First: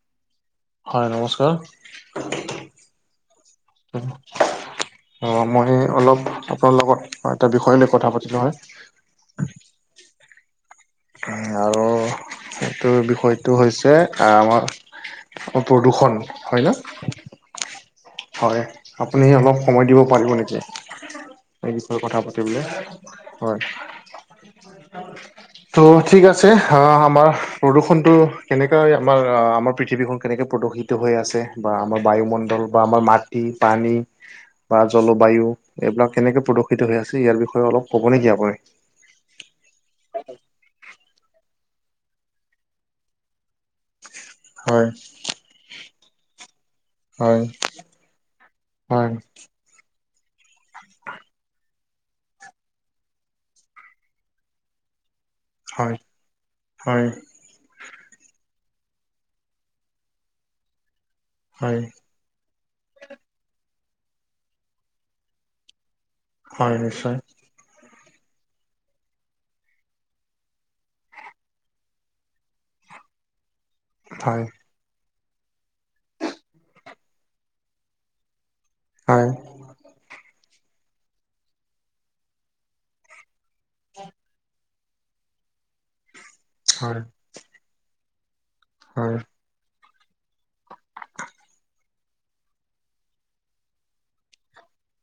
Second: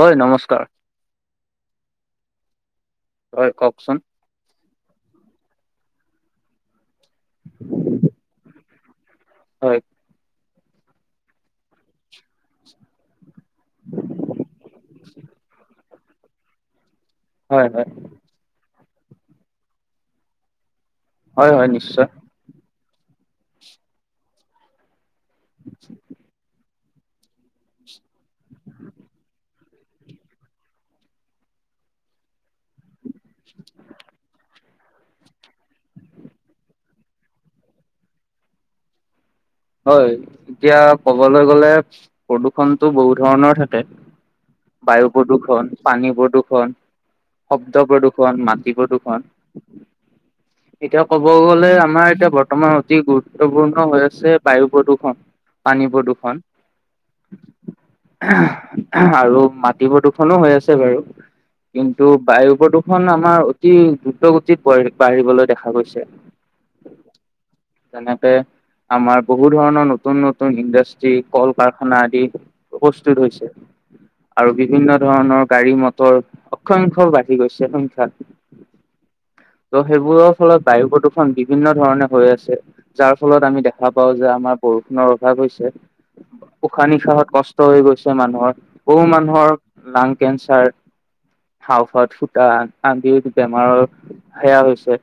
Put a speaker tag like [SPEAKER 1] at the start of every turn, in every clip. [SPEAKER 1] হয়, নমস্কাৰ।
[SPEAKER 2] হয়, নমস্কাৰ।
[SPEAKER 1] হয়, কওঁকচোন।
[SPEAKER 2] অ', মই অলপ আপোনাৰ লগত এটা বিষয় লৈ কথা পাতিলোঁ হয়।
[SPEAKER 1] হয়।
[SPEAKER 2] আৰু সেইটো বিষয়ত টো হৈছে আমাৰ প্ৰদূষণ। হয় না?
[SPEAKER 1] হয়, হয়।
[SPEAKER 2] হয়, আপুনি অলপ সময় দিব পাৰিব নেকি?
[SPEAKER 1] হয় হয়
[SPEAKER 2] এই বিষয়ে
[SPEAKER 1] নিশ্চয়
[SPEAKER 2] কথা পাত পাতিবলে, হয়। ত' ঠিক আছে। ধা আমাৰ প্ৰদূষণটো কেনেকৈ আমাৰ-আ আমাৰ পৃথিৱীখন কেনেকৈ প্ৰদূষিত টো হৈ আছে, বা আমাৰ বায়ুমণ্ডল বা আমাৰ মাটি, পানী বা জলবায়ু, এইবিলাক কেনেকে প্ৰদূষিত হৈ আছে ইয়াৰ বিষয়ে অলপ ক'ব নেকি আপুনি?
[SPEAKER 1] হয়, এতিয়া ক'বলৈ গ'লে প্ৰদূষণটো বহুত ধৰণৰ থাকে।
[SPEAKER 2] হয়
[SPEAKER 1] কে বায়ু প্ৰদূষণ, পানী প্ৰদূষণ।
[SPEAKER 2] হয়
[SPEAKER 1] শব্দ প্ৰদূষণ, মাটি
[SPEAKER 2] হয়
[SPEAKER 1] প্ৰদূষণ। এতিয়া ক'ব গ'লে আমাৰ এতিয়া বৰ্তমান অতি গুৰুত্বপূৰ্ণ হৈ আছে বায়ু প্ৰদূষণ,
[SPEAKER 2] হয়।
[SPEAKER 1] পানী প্ৰদূষণ।
[SPEAKER 2] হয়
[SPEAKER 1] [inaudible] আৰু মাটি প্ৰদূষনো হৈ আছে বাৰু।
[SPEAKER 2] হয়
[SPEAKER 1] কিন্তু বায়ু প্ৰদূষণ আমাৰ অতি দ্ৰুত গতিত বাঢ়ি-বাঢ়িবলৈ দেখা গৈছে।
[SPEAKER 2] হয়, নিশ্চয়।
[SPEAKER 1] তেনেকে আমাৰ বহু ধৰণৰ নতুন নতুন ইণ্ডাষ্ট্ৰি, কল কাৰখানা আদি প্ৰস্তুত হৈছে।
[SPEAKER 2] হয়
[SPEAKER 1] আৰু বিভিন্ন ধৰণৰ গাড়ী মটৰ, অসংখ্য বাঢ়ি গৈছে সংখ্যা।
[SPEAKER 2] হয়
[SPEAKER 1] ত' সেইবোৰৰ ফলত বায়ু প্ৰদূষণ বিভিন্ন ধৰণে হৈ আছে। যাৰ ফলত আমি দেখা পাওঁ যে আমাৰ বৰষুণৰ অভাৱ হৈছে। উশাহ
[SPEAKER 2] হয়
[SPEAKER 1] নিশাহত কষ্ট হৈ গৈছে মানুহৰ। বহু
[SPEAKER 2] হয়
[SPEAKER 1] মানুহৰ লাং কেঞ্চাৰ হাওফাওত ফুটা, আদিৰ বেমাৰৰ সেয়া হৈছে।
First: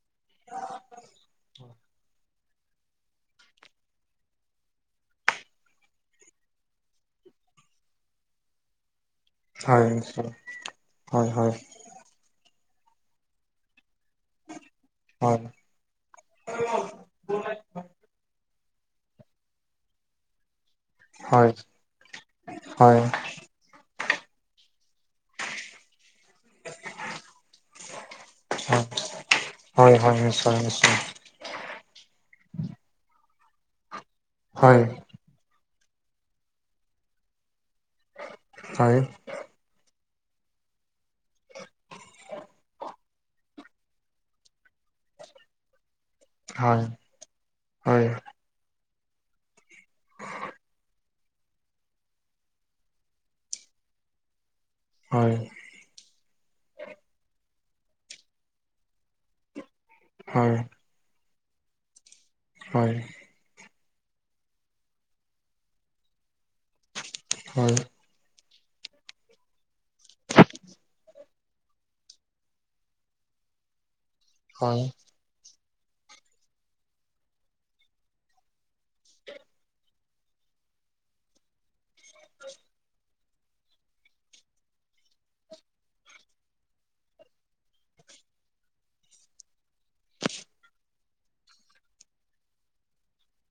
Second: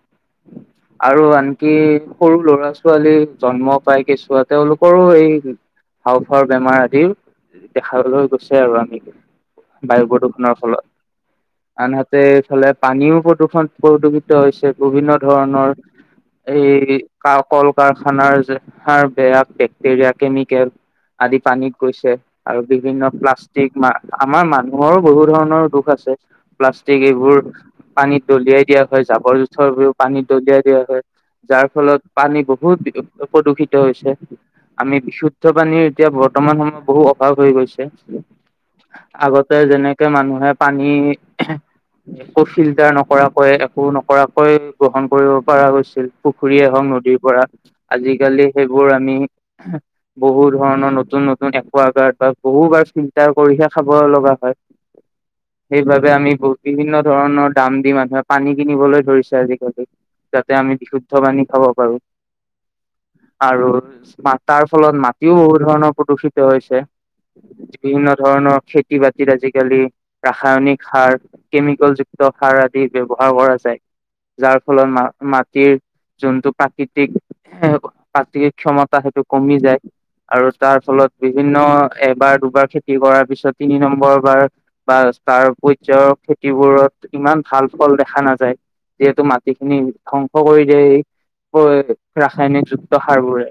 [SPEAKER 1] আৰু আনকি সৰু লৰা ছোৱালীৰ জন্মক পাই কেচুৱা, তেওঁলোকৰো এই হাউফাওৰ বেমাৰ আদি দেখাবলৈ গৈছে আৰু আমি,
[SPEAKER 2] হয়
[SPEAKER 1] বায়ু
[SPEAKER 2] নিশ্চয়
[SPEAKER 1] প্ৰদূৰষণৰ ফলত,
[SPEAKER 2] হয় হয়
[SPEAKER 1] আনহাতে এইফালে পানীও প্ৰদূষণ, প্ৰদূষিত হৈছে, বিভিন্ন
[SPEAKER 2] হয়
[SPEAKER 1] ধৰণৰ এই কল কাৰখানাৰাৰ বেয়া বেক্টেৰিয়া, কেমিকেল। আদি
[SPEAKER 2] হয়
[SPEAKER 1] পানীত গৈছে আৰু
[SPEAKER 2] হয়
[SPEAKER 1] বিভিন্ন প্লাচ ট্ৰিক, মা আমাৰ মানুহৰো বহু ধৰণৰ দোষ আছে। প্লাষ্টিক এইবোৰ পানীত দলিয়াই দিয়া হয়, জাবৰ জোথৰ বোৰ
[SPEAKER 2] হয় হয়
[SPEAKER 1] পানীত
[SPEAKER 2] নিশ্চয়
[SPEAKER 1] দলিয়াই দিয়া
[SPEAKER 2] নিশ্চয়
[SPEAKER 1] হয়। যাৰফলত পানী বহুত প্ৰদূষিত হৈছে,
[SPEAKER 2] হয়
[SPEAKER 1] আমি বিশুদ [unintelligible] পানী এতিয়া বৰ্তমান সময়ত বহু অভাৱ হৈ গৈছে।
[SPEAKER 2] হয়।
[SPEAKER 1] আগতে যেনেকে মানুহে পানী একো ফিল্টাৰ নকৰাকৈ, একো নকৰাকৈ, গ্ৰহণ কৰিব পৰা গৈছিল। পুখুৰীয়েই
[SPEAKER 2] হয়
[SPEAKER 1] হওঁক নদীৰ পৰা,
[SPEAKER 2] হয়
[SPEAKER 1] আজিকালি সেইবোৰ আমি বহু ধৰণৰ নতুন নতুন একাগাৰ্ড বা বহু বাৰ ফিল্টাৰ কৰিহে খাব লগা হয়।
[SPEAKER 2] হয়।
[SPEAKER 1] সেইবাবে আমি বিভিন্ন ধৰণৰ দাম দি, মানুহে পানী কিনিবলৈ ধৰিছে আজিকালি।
[SPEAKER 2] হয়
[SPEAKER 1] যাতে আমি বিশুদ্ধ পানী খাব পাৰো।
[SPEAKER 2] হয়।
[SPEAKER 1] আৰু তাৰফলত মাটিও বহুত ধৰণৰ প্ৰদূষিত হৈছে।
[SPEAKER 2] হয়।
[SPEAKER 1] বিভিন্ন ধৰণৰ খেতি বাতিৰ আজিকালি ৰাসায়নিক সাৰ, কেমিকেলযুক্ত সাৰ আদি ব্যৱহাৰ কৰা যায়। যাৰ ফলত
[SPEAKER 2] হয়
[SPEAKER 1] মা-মাটিৰ যোনটো প্ৰাকৃতিক মাটিৰ ক্ষমতা, সেইটো কমি যায়। আৰু তাৰফলত বিভিন্ন, এবাৰ দুবাৰ খেতি কৰাৰ পিছত তিনি নম্বৰ বাৰ বা তাৰ পৰ্যায়ৰ খেতিবোৰত ইমান ভাল ফল দেখা নাযায়। যিহেতু মাটিখিনি ধ্বংস কৰি দিয়ে সি। ৰাসায়নিকযুক্ত সাৰ বোৰে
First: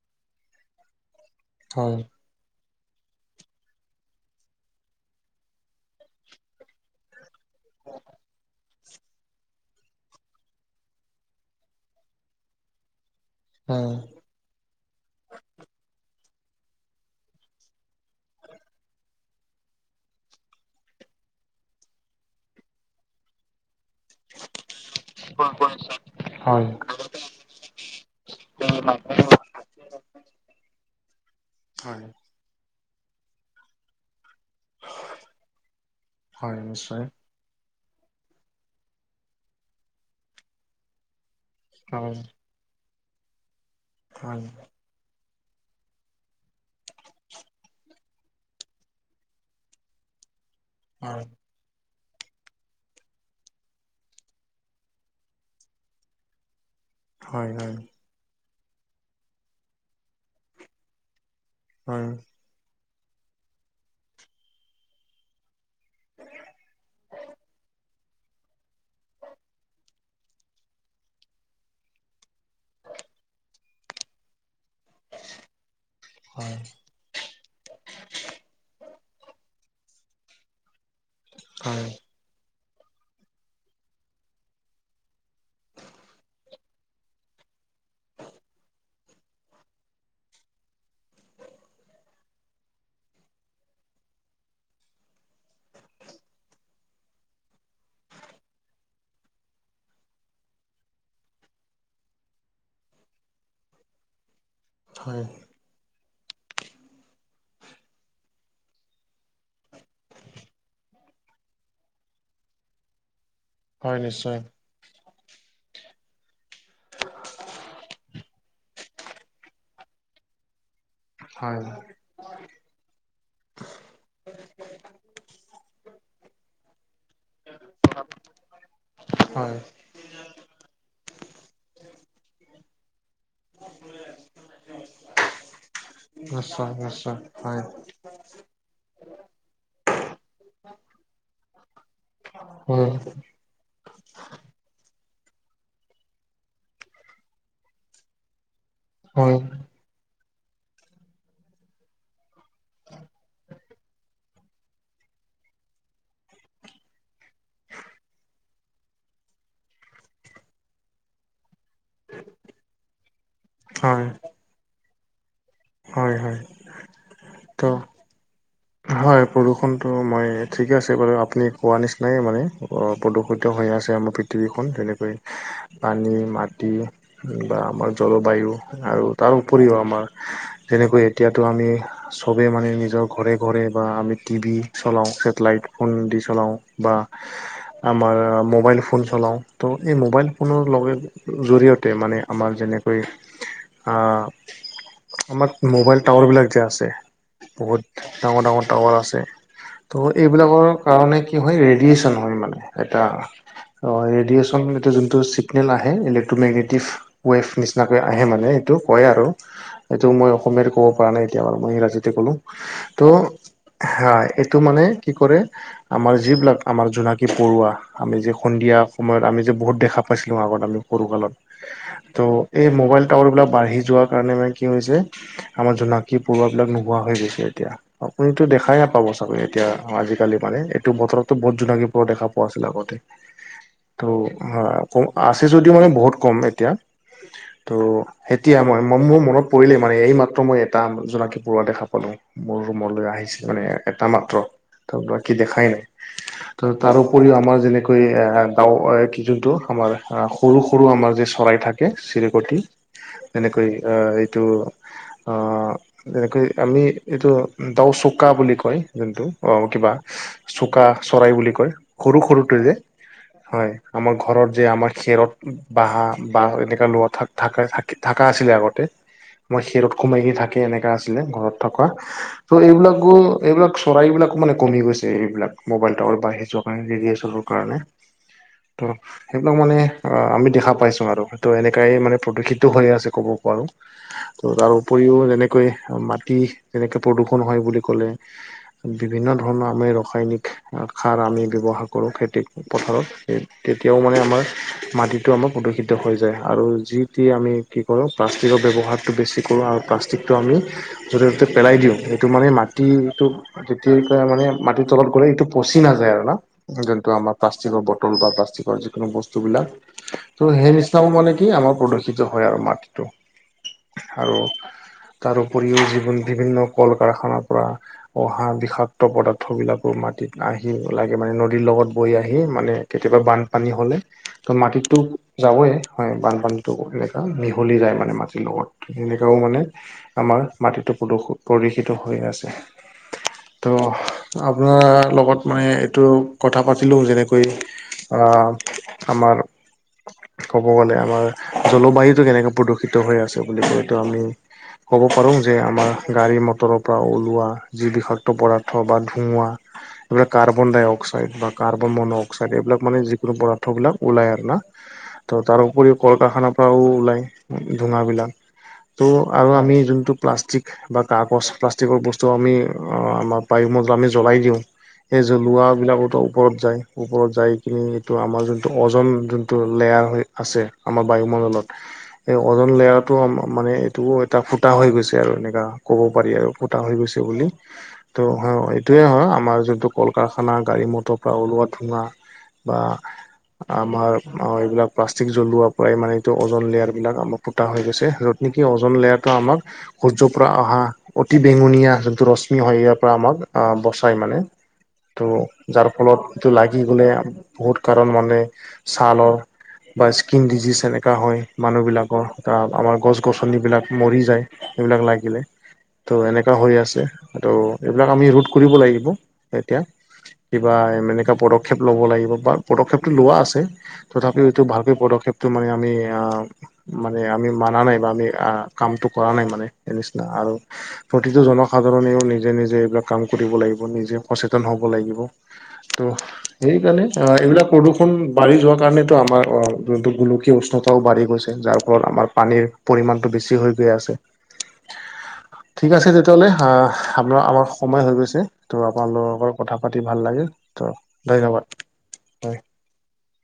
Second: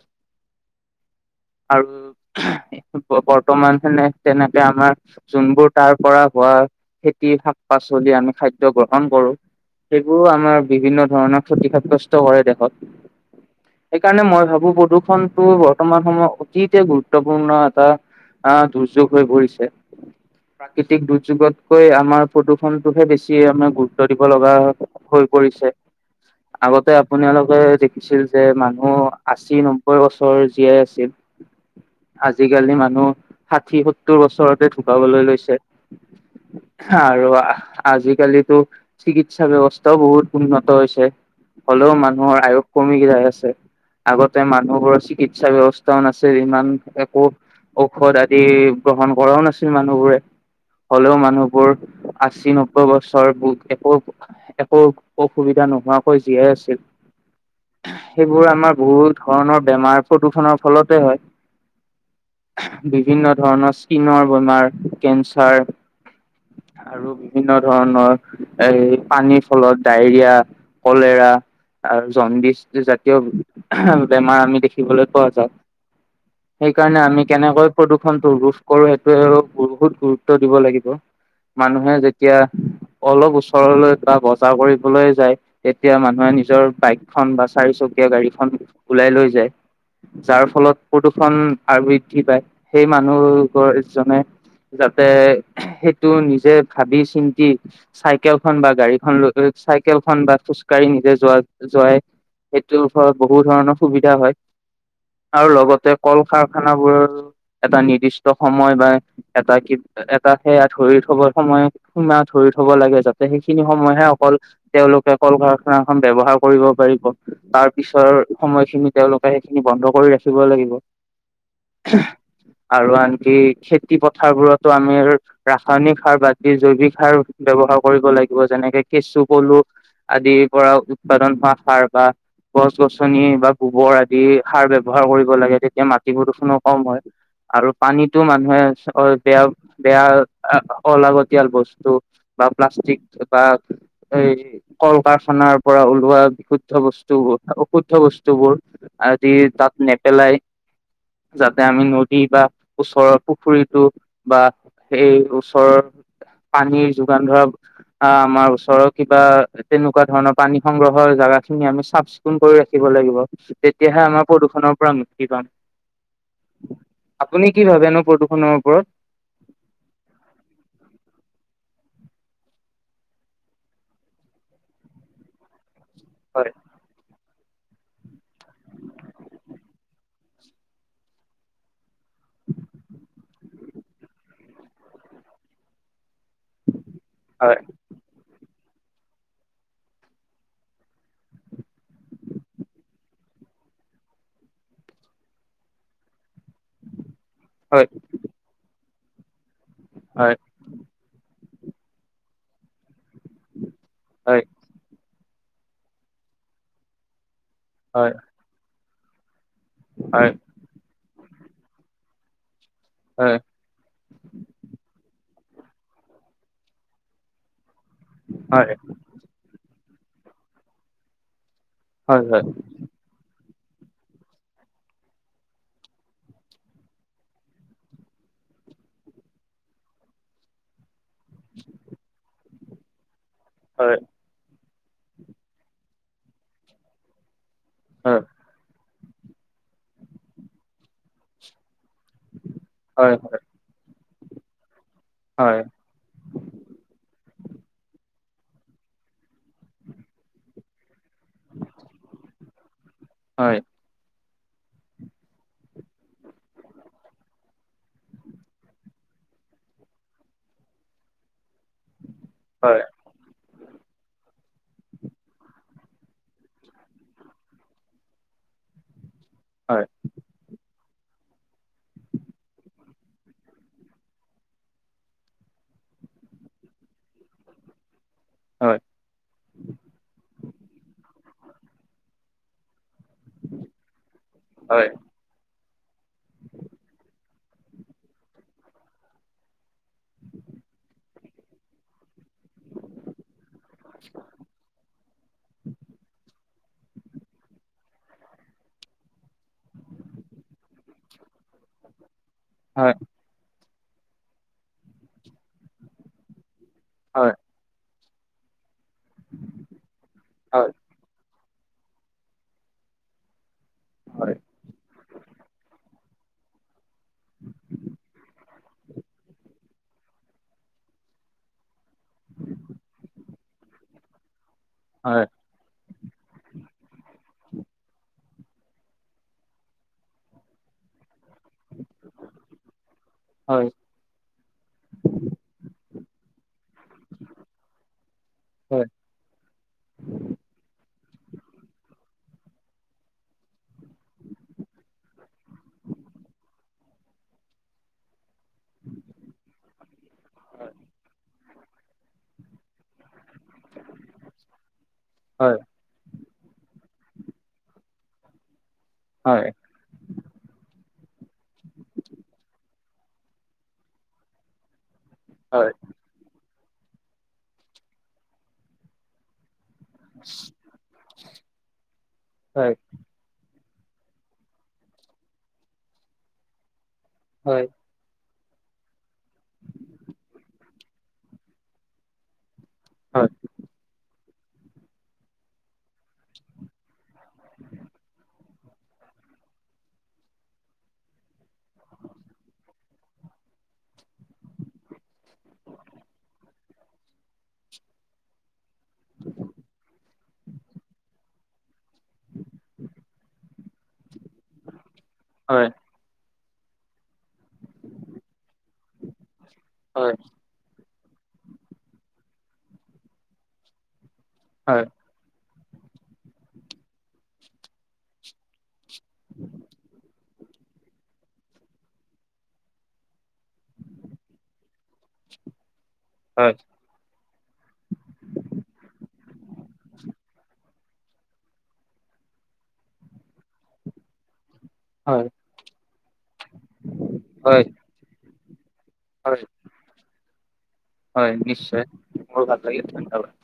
[SPEAKER 2] হয়
[SPEAKER 1] আৰু বৰ্তমান [unintelligible] তেনেকে আমাক যোনবোৰ তাৰ পৰা হোৱা, খেতিৰ শাক পাচলি আমি খাদ্য গ্ৰহণ কৰো। সেইবোৰো আমাৰ বিভিন্ন ধৰণৰ ক্ষতি সাৱ্যস্ত কৰে দেহত।
[SPEAKER 2] হয়
[SPEAKER 1] সেইকাৰণে মই ভাবোঁ প্ৰদূষণ টো বৰ্তমান সময়ত অতিকে গুৰুত্বপূৰ্ণ এটা আহ দুৰ্যোগ হৈ পৰিছে। প্ৰাকৃতিক দুৰ্যোগতকৈ আমাৰ প্ৰদূষণটোহে বেছি আমাৰ গুৰুত্ব গুৰুত্ব দিব লগা হৈ পৰিছে,
[SPEAKER 2] হয় হয়
[SPEAKER 1] আগতে আপোনালোকে ছিল যে, মানুহ আশী নব্বৈ বছৰ জীয়াই আছিল।
[SPEAKER 2] হয়
[SPEAKER 1] আজিকালি মানুহ, ষাঠি সত্তৰ বছৰত ঢুকাবলৈ লৈছে
[SPEAKER 2] হয় নিশ্চয়
[SPEAKER 1] আৰু আজিকালি ত' চিকিৎসা ব্যৱস্থাও বহুত উন্নত হৈছে, হ'লেও
[SPEAKER 2] হয়
[SPEAKER 1] মানুহৰ আয়ুস কমি যাই আছে, আগতে
[SPEAKER 2] হয়
[SPEAKER 1] মানুহবোৰৰ চিকিৎসা ব্যৱস্থাও নাছিল, ইমান একো ঔষধ আদি গ্ৰহণ কৰাও নাছিল মানুহবোৰে। হ'লেও
[SPEAKER 2] হয়
[SPEAKER 1] মানুহবোৰ আশী নব [unintelligible] বছৰ, একো একো অসুবিধা নোহোৱাকৈ জীয়াই আছিল।
[SPEAKER 2] হয় হয়।
[SPEAKER 1] সেইবোৰ আমাৰ বহুত ধৰণৰ বেমাৰ, প্ৰদূষনৰৰ ফলতেই হয়।
[SPEAKER 2] হয়।
[SPEAKER 1] বিভিন্ন ধৰণৰ স্কিনৰ বেমাৰ, কেন্ঞ্চাৰ। আৰু বিভিন্ন ধৰণৰ। এই পানীৰ ফলত, ডায়েৰিয়া, কলেৰা আৰু জণ্ডিছ। জাতীয় বেমাৰ আমি দেখিবলৈ পোৱা যাওঁ,
[SPEAKER 2] হয় হয়
[SPEAKER 1] সেইকাৰণে আমি। কেনেকৈ প্ৰদূষণটো ৰোধ কৰো, সেইটো বহুত গুৰুত্ব দিব লাগিব,
[SPEAKER 2] হয়
[SPEAKER 1] মানুহে যেতি কিয়? অলপ, ওচৰলৈ বা বজাৰ কৰিবলৈ যায়, তেতিয়া মানুহে নিজৰ বাইক খন বা চাৰি, চকীয়া গাড়ীখন ওলাই লৈ যায়। যাৰ ফলত প্ৰদূষণ আৰু বৃদ্ধি পায়, সেই মানুহৰ এজনে। যাতে সেইটো, নিজে ভাবি চিন্তি। চাইকেলখন বা গাড়ীখন, লৈ লৈ চাইকেল খন বা খোজকাঢ়ি নিজে যোৱা, যোৱাই। সেইটো ওপৰত বহু ধৰণৰ সুবিধা হয়।
[SPEAKER 2] হয়।
[SPEAKER 1] আৰু লগতে কল-কাৰাৰখান বোৰৰ এটা নিৰ্দিষ্ট সময়, বা এটা কি, এটা সেয়া ধৰি থব সময়, সোমা ধৰি থব লাগে, য সেইখিনি
[SPEAKER 2] হয়
[SPEAKER 1] সময়হে
[SPEAKER 2] নিশ্চয়
[SPEAKER 1] অকল, তেওঁলোকে কল- কাৰখানাখন ব্যৱহাৰ কৰিব পাৰিব। তাৰ পিছৰ সময়খিনি তেওঁলোকে সেইখিনি বন্ধ কৰি ৰাখিব লাগিব।
[SPEAKER 2] হয়, হয়।
[SPEAKER 1] আৰু আনকি খেতি পথাৰবোৰতো আমিৰ ৰাসায়নিক সাৰ বাদ দি, জৈৱিক সাৰ ব্যৱহাৰ কৰিব লাগিব যেনেকে,
[SPEAKER 2] হয়
[SPEAKER 1] কেঁচু-পলু আদিৰ পৰা উৎপাদন হোৱা সাৰ। বা, গছ গছনিৰ বা। গোবৰ আদি সাৰ ব্যৱহাৰ কৰিব লাগে, তেতিয়া মাটি প্ৰদূষণো
[SPEAKER 2] নিশ্চয়
[SPEAKER 1] কম হয়
[SPEAKER 2] নিশ্চয় হয়
[SPEAKER 1] আৰু পানীত। টো, মানুহে অ, এতিয়া বেয়া, অলাগতিয়াল বস্তু। বা
[SPEAKER 2] হয়
[SPEAKER 1] প্লাষ্টিক বা এই কল-কাৰখানাৰ পৰা ওলোৱা বিশুদ্ধ। শুদ্ধ বস্তুবোৰ, অশুদ্ধ বস্তুবোৰ, আদি
[SPEAKER 2] হয়
[SPEAKER 1] তাত নেপেলাই। যাতে আমি নদী বা ওচৰৰ পুখুৰীতটো বা। সেই ওচৰৰ, পানীৰ যোগান ধৰা। আ, আমাৰ ওচৰৰ কিবা, তেনেকুৱা ধৰণৰ পানী সংগ্ৰহৰ জাগা খিনি, আমি চাফ-চিকুণ কৰি ৰাখিব লাগিব, তেতিয়াহে
[SPEAKER 2] হয়
[SPEAKER 1] আমাৰ প্ৰদূষণৰ পৰা মুক্তি পাম।
[SPEAKER 2] হয়, হয়।
[SPEAKER 1] আপুনি
[SPEAKER 2] ত'
[SPEAKER 1] কি ভাবে নো, প্ৰদূষণৰ ওপৰত?
[SPEAKER 2] হয়, প্ৰদূষণটো মই ঠিকে আছে বাৰু, আপুনি কোৱা নিচিনাই মানে, প্ৰদূষিত হৈ আছে আমাৰ পৃথিৱীখন যেনেকৈ পানী-
[SPEAKER 1] হয়
[SPEAKER 2] মাটি। বা আমাৰ জলবায়ু আৰু তাৰ উপৰিও আমাৰ। যেনেকৈ এতিয়াতো আমি, চবে মানে নিজৰ ঘৰে, ঘৰে। বা আমি টিভি চলাওঁ, ছেটেলাইট ফোন দি, চলাওঁ বা।
[SPEAKER 1] হয়।
[SPEAKER 2] আমাৰ মোবাইল ফোন চলাওঁ, ত, এই মোবাইল ফোনৰ লগে জৰিয়তে মানে, আমাৰ যেনেকৈ আ, আমাৰ মোবাইল টাৱাৰ বিলাক যে, আছে। বহুত
[SPEAKER 1] হয়
[SPEAKER 2] ডাঙৰ, ডাঙৰ টাৱাৰ আছে। ত,
[SPEAKER 1] হয়
[SPEAKER 2] এইবিলাকৰ। কাৰণে কি হয়, ৰেডিয়েচন হয় মানে, এটা অ,
[SPEAKER 1] হয়
[SPEAKER 2] ৰেডিয়েচন এটো যোনটো [inaudible] ইলেক্ট্ৰমেগেটিভ ৱেভ, নিচিনাকৈ
[SPEAKER 1] হয়
[SPEAKER 2] আহে মানে সেইটো, কয় আৰু। সেইটো মই অসমীয়াৰে ক'ব পৰা নাই এতিয়া বাৰু, মই ইংৰাজীতে ক'লো,
[SPEAKER 1] হয়
[SPEAKER 2] ত' হা, এইটো মানে কি কৰে, আমাৰ যিবিলাক আমাৰ জোনাকী পৰুৱা আমি যে
[SPEAKER 1] হয় হয়
[SPEAKER 2] সন্ধিয়া সময়ত, আমি যে বহুত দেখা পাইছিলোঁ আগত আমি সৰুকালত। ত',
[SPEAKER 1] হয় হয়
[SPEAKER 2] এই মোবাইল টাৱাৰ বিলাক বাঢ়ি যোৱা কাৰণে মানে কি হৈছে আমাৰ জোনাকী পৰুৱাবিলাক নোহোৱা হৈ গৈছে এতিয়া। আপুনি টো দেখাই নাপাব চাগে, এতিয়া আজিকালি মানে এইটো বতৰতো বহুত জোনাকী পৰুৱা দেখা পো পোৱা আছিল আগতে।
[SPEAKER 1] হয়।
[SPEAKER 2] হয়, আছে যদিও মানে বহুত কম এতিয়া। ত' এতিয়া মই মই মোৰ মনত পৰিলেই মানে, এই মাত্ৰ মই এটা জোনাকী পৰুৱা দেখা পালো, মোৰ
[SPEAKER 1] হয় হয় হয়
[SPEAKER 2] ৰুমলৈ
[SPEAKER 1] হয়
[SPEAKER 2] আহি। মানে এটা মাত্ৰ, বাকী দেখাই নাই। ত', তাৰ উপৰিও আমাৰ যেনেকৈ ডাও কি যোনটো, আমাৰ সৰু- সৰু আমাৰ যে চৰাই থাকে। চিৰিকটি
[SPEAKER 1] হয় হয় হয়
[SPEAKER 2] তেনেকৈ এইটো অ', এনেকৈ আমি এইটো তাও চোকা বুলি কয়, যোনটো অ', কিবা চোকা চৰাই বুলি কয়, সৰু- সৰুটো যে। হয়, আমাৰ ঘৰত যে আমাৰ খেৰত বাহ-বাহা এনেকাে লোৱা থাকা-থাক থাকা আছিলে আগতে। মই
[SPEAKER 1] হয়
[SPEAKER 2] খেৰত সোমাই হে থাকে, এনেকা আছিলে ঘৰত থকা। ত' এইবিলাক আকৌ এইবিলাক চৰাইবিলাকো মানে কমি গৈছে, এইবিলাক মোবাইল টাৱাৰ বাঢ়ি যোৱাৰ কাৰণে, ৰেডিয়েচনৰ কাৰণে। [inaudible]
[SPEAKER 1] হয়।
[SPEAKER 2] সেইবিলাক মানে আমি দেখা পাইছো আৰু, ত' এনেকাই মানে প্ৰদূষিতো হৈ আছে ক'ব পাৰো। ত, তাৰ
[SPEAKER 1] হয়
[SPEAKER 2] উপৰিও যেনেকৈ মাটি, যেনেকে প্ৰদূষণ হয় বুলি ক'লে, বিভিন্ন ধৰণৰ আমি ৰসায়নিক সাৰ আমি ব্যৱহাৰ কৰোঁ খেতিক পথাৰত সে তেতিয়াও মানে আমাৰ মাটিটো আমাৰ প্ৰদূষিত হৈ যায়। আৰু যি- টি আমি কি কৰোঁ, প্লাষ্টিকৰ ব্যৱহাৰটো বেছি কৰোঁ, আৰু প্লাষ্টিকটো আমি য'তে-ত'তে পেলাই দিওঁ, সেইটো মানে মা
[SPEAKER 1] হয়
[SPEAKER 2] টিটো তেতিয়া মানে মাটিৰ তলত গ'লে এইটো পচি নাযায় আৰু ন, যোনটো আমাৰ প্লাষ্টি প্লাষ্টিকৰ বটল বা প্লাষ্টিকৰ যিকোনো বস্তুবিলাক ত, সেই [unintelligible] মানে কি, আমাৰ প্ৰদূষিত হয় আৰু মাটিটো। আৰু তাৰ উপৰিও যিবোৰ বিভিন্ন কল- কাৰখানাৰ পৰা অহা বিষাক্ত পদাৰ্থবিলাকো মাটিত আহি লাগে মানে নদীৰ লগত বৈ আহি মানে কেতিয়াবা বানপানী হ'লে ত', মাটিত যাবয়ে হয়, বানপানীতো এনেকুৱা মিহলি যায় মানে মাটিৰ লগত। সেনেকাও মানে আমাৰ মাটিটো প্ৰদূষ- প্ৰদূষিত হৈ আছে। ত'। অ, আপোনাৰ লগত মানে এইটো কথা পাতিলো যেনেকৈ আ, আমাৰ ক'ব গ'লে, আমাৰ জলবায়ুতটো কেনেকে প্ৰদূষিত হৈ আছে বুলি কয়তো আমি ক'ব পাৰো যে, আমাৰ গাড়ী মটৰৰ পৰা ওল লোৱা যি বিষাক্ত পদাৰ্থ বা ধোৱা, এইবিলাক কাৰ্বন-ডাই-অক্সাইড কাৰ্বন-মন-অক্সাইড, এইবিলাক মানে যিকোনো পদাৰ্থবিলাক ওলায় আৰু না, ত', তাৰ উপৰিও কল-কাৰখানাৰ পৰাও ওলাই ধোৱাবিলাক, ত',
[SPEAKER 1] হয় হয়
[SPEAKER 2] আৰু আমি যোনটো প্লাষ্টিক বা কাগজ, প্লাষ্টিকৰ বস্তু আমি আমাৰ বায়ুমণ্ডলত আমি জ্বলাই দিওঁ সেই
[SPEAKER 1] হয়
[SPEAKER 2] জ্বলোৱাবিলাকোতো ওপৰত যায়, ওপৰত যাই কিনে এইটো আমাৰ যোনটো আমাৰ অ'জন যোন টো লেয়াৰ হৈ আছে আমাৰ বায়ুমণ্ডলত এই অজন
[SPEAKER 1] হয়
[SPEAKER 2] লেয়াৰত টো মানে এইটোও এটা ফুটা হৈ গৈছে আৰু এনেকা ক'ব পাৰি আৰু ফুটা হৈ গৈছে। বুলি
[SPEAKER 1] হয়
[SPEAKER 2] ত হয় এইটোয়ে হয় আমাৰ যোনটো কল কাৰখানাৰ গাড়ী মটৰৰ পৰা ওলোৱা ধোৱা বা
[SPEAKER 1] হয়।
[SPEAKER 2] আমাৰ অ' এইবিলাক প্লাষ্টিক জ্বলোৱাৰ পৰাই মানে এইটো অজন লেয়াৰ বিলাক আমাৰ ফুটা হৈ গৈছে য'ত নেকি অজন লেয়ৰটো আমাক সূৰ্যৰ পৰা অহা অতি বেঙুনীয়া যোনটো ৰশ্মি হয় ইয়াৰ পৰা আমাক বচায় মানে। ত' যাৰ ফলত এইটো লাগি গ'লে বহুত কাৰণ মানে ছালৰ বা স্কিন ডিজিজ এনেকুৱা হয় মানুহবিলাকৰ, আমাৰ গছ গছনিবিলাক মৰি যায়। এইবিলাক লাগে
[SPEAKER 1] হয়
[SPEAKER 2] ত' এনেকুৱা হৈ আছে ত' এইবিলাক আমি ৰোধ কৰিব লাগিব এতিয়া
[SPEAKER 1] হয়।
[SPEAKER 2] কিবা এনেকুৱা পদক্ষেপ ল'ব লাগিব বা পদক্ষেপটো লোৱা আছে। তথাপিও এইটো
[SPEAKER 1] হয়
[SPEAKER 2] ভালকৈ পদক্ষেপটো মানে আমি আহ মানে আমি মানা নাই বা আমি কামটো কৰা নাই মানে সেই নিচিনা আৰু। প্ৰতিটো জন সাধাৰণেও নিজে নিজে এইবিলাক কাম কৰিব লাগিব নিজে সচেতন হ'ব লাগিব ত'
[SPEAKER 1] হয়।
[SPEAKER 2] সেইকাৰণে এইবিলাক প্ৰদূষণ বাঢ়ি যোৱাৰ কাৰণেতো আমাৰ যোনটো গোলকীয় উষ্ণতাও বাঢ়ি গৈছে যাৰ আমাৰ পানীৰ পৰিমাণটো বেছি হৈ গৈ আছে।
[SPEAKER 1] হয়।
[SPEAKER 2] ঠিক আছে তেতিয়াহলে আহ আপোনাৰ আমাৰ
[SPEAKER 1] হয়
[SPEAKER 2] সময় হৈ গৈছে ত' আপোনাল
[SPEAKER 1] হয়
[SPEAKER 2] লগৰ কথা পাতি ভাল লাগিল। ত'
[SPEAKER 1] হয়
[SPEAKER 2] ধন্যবাদ
[SPEAKER 1] নিশ্চয় মোৰো ভাল লাগিল ধন্যবাদ।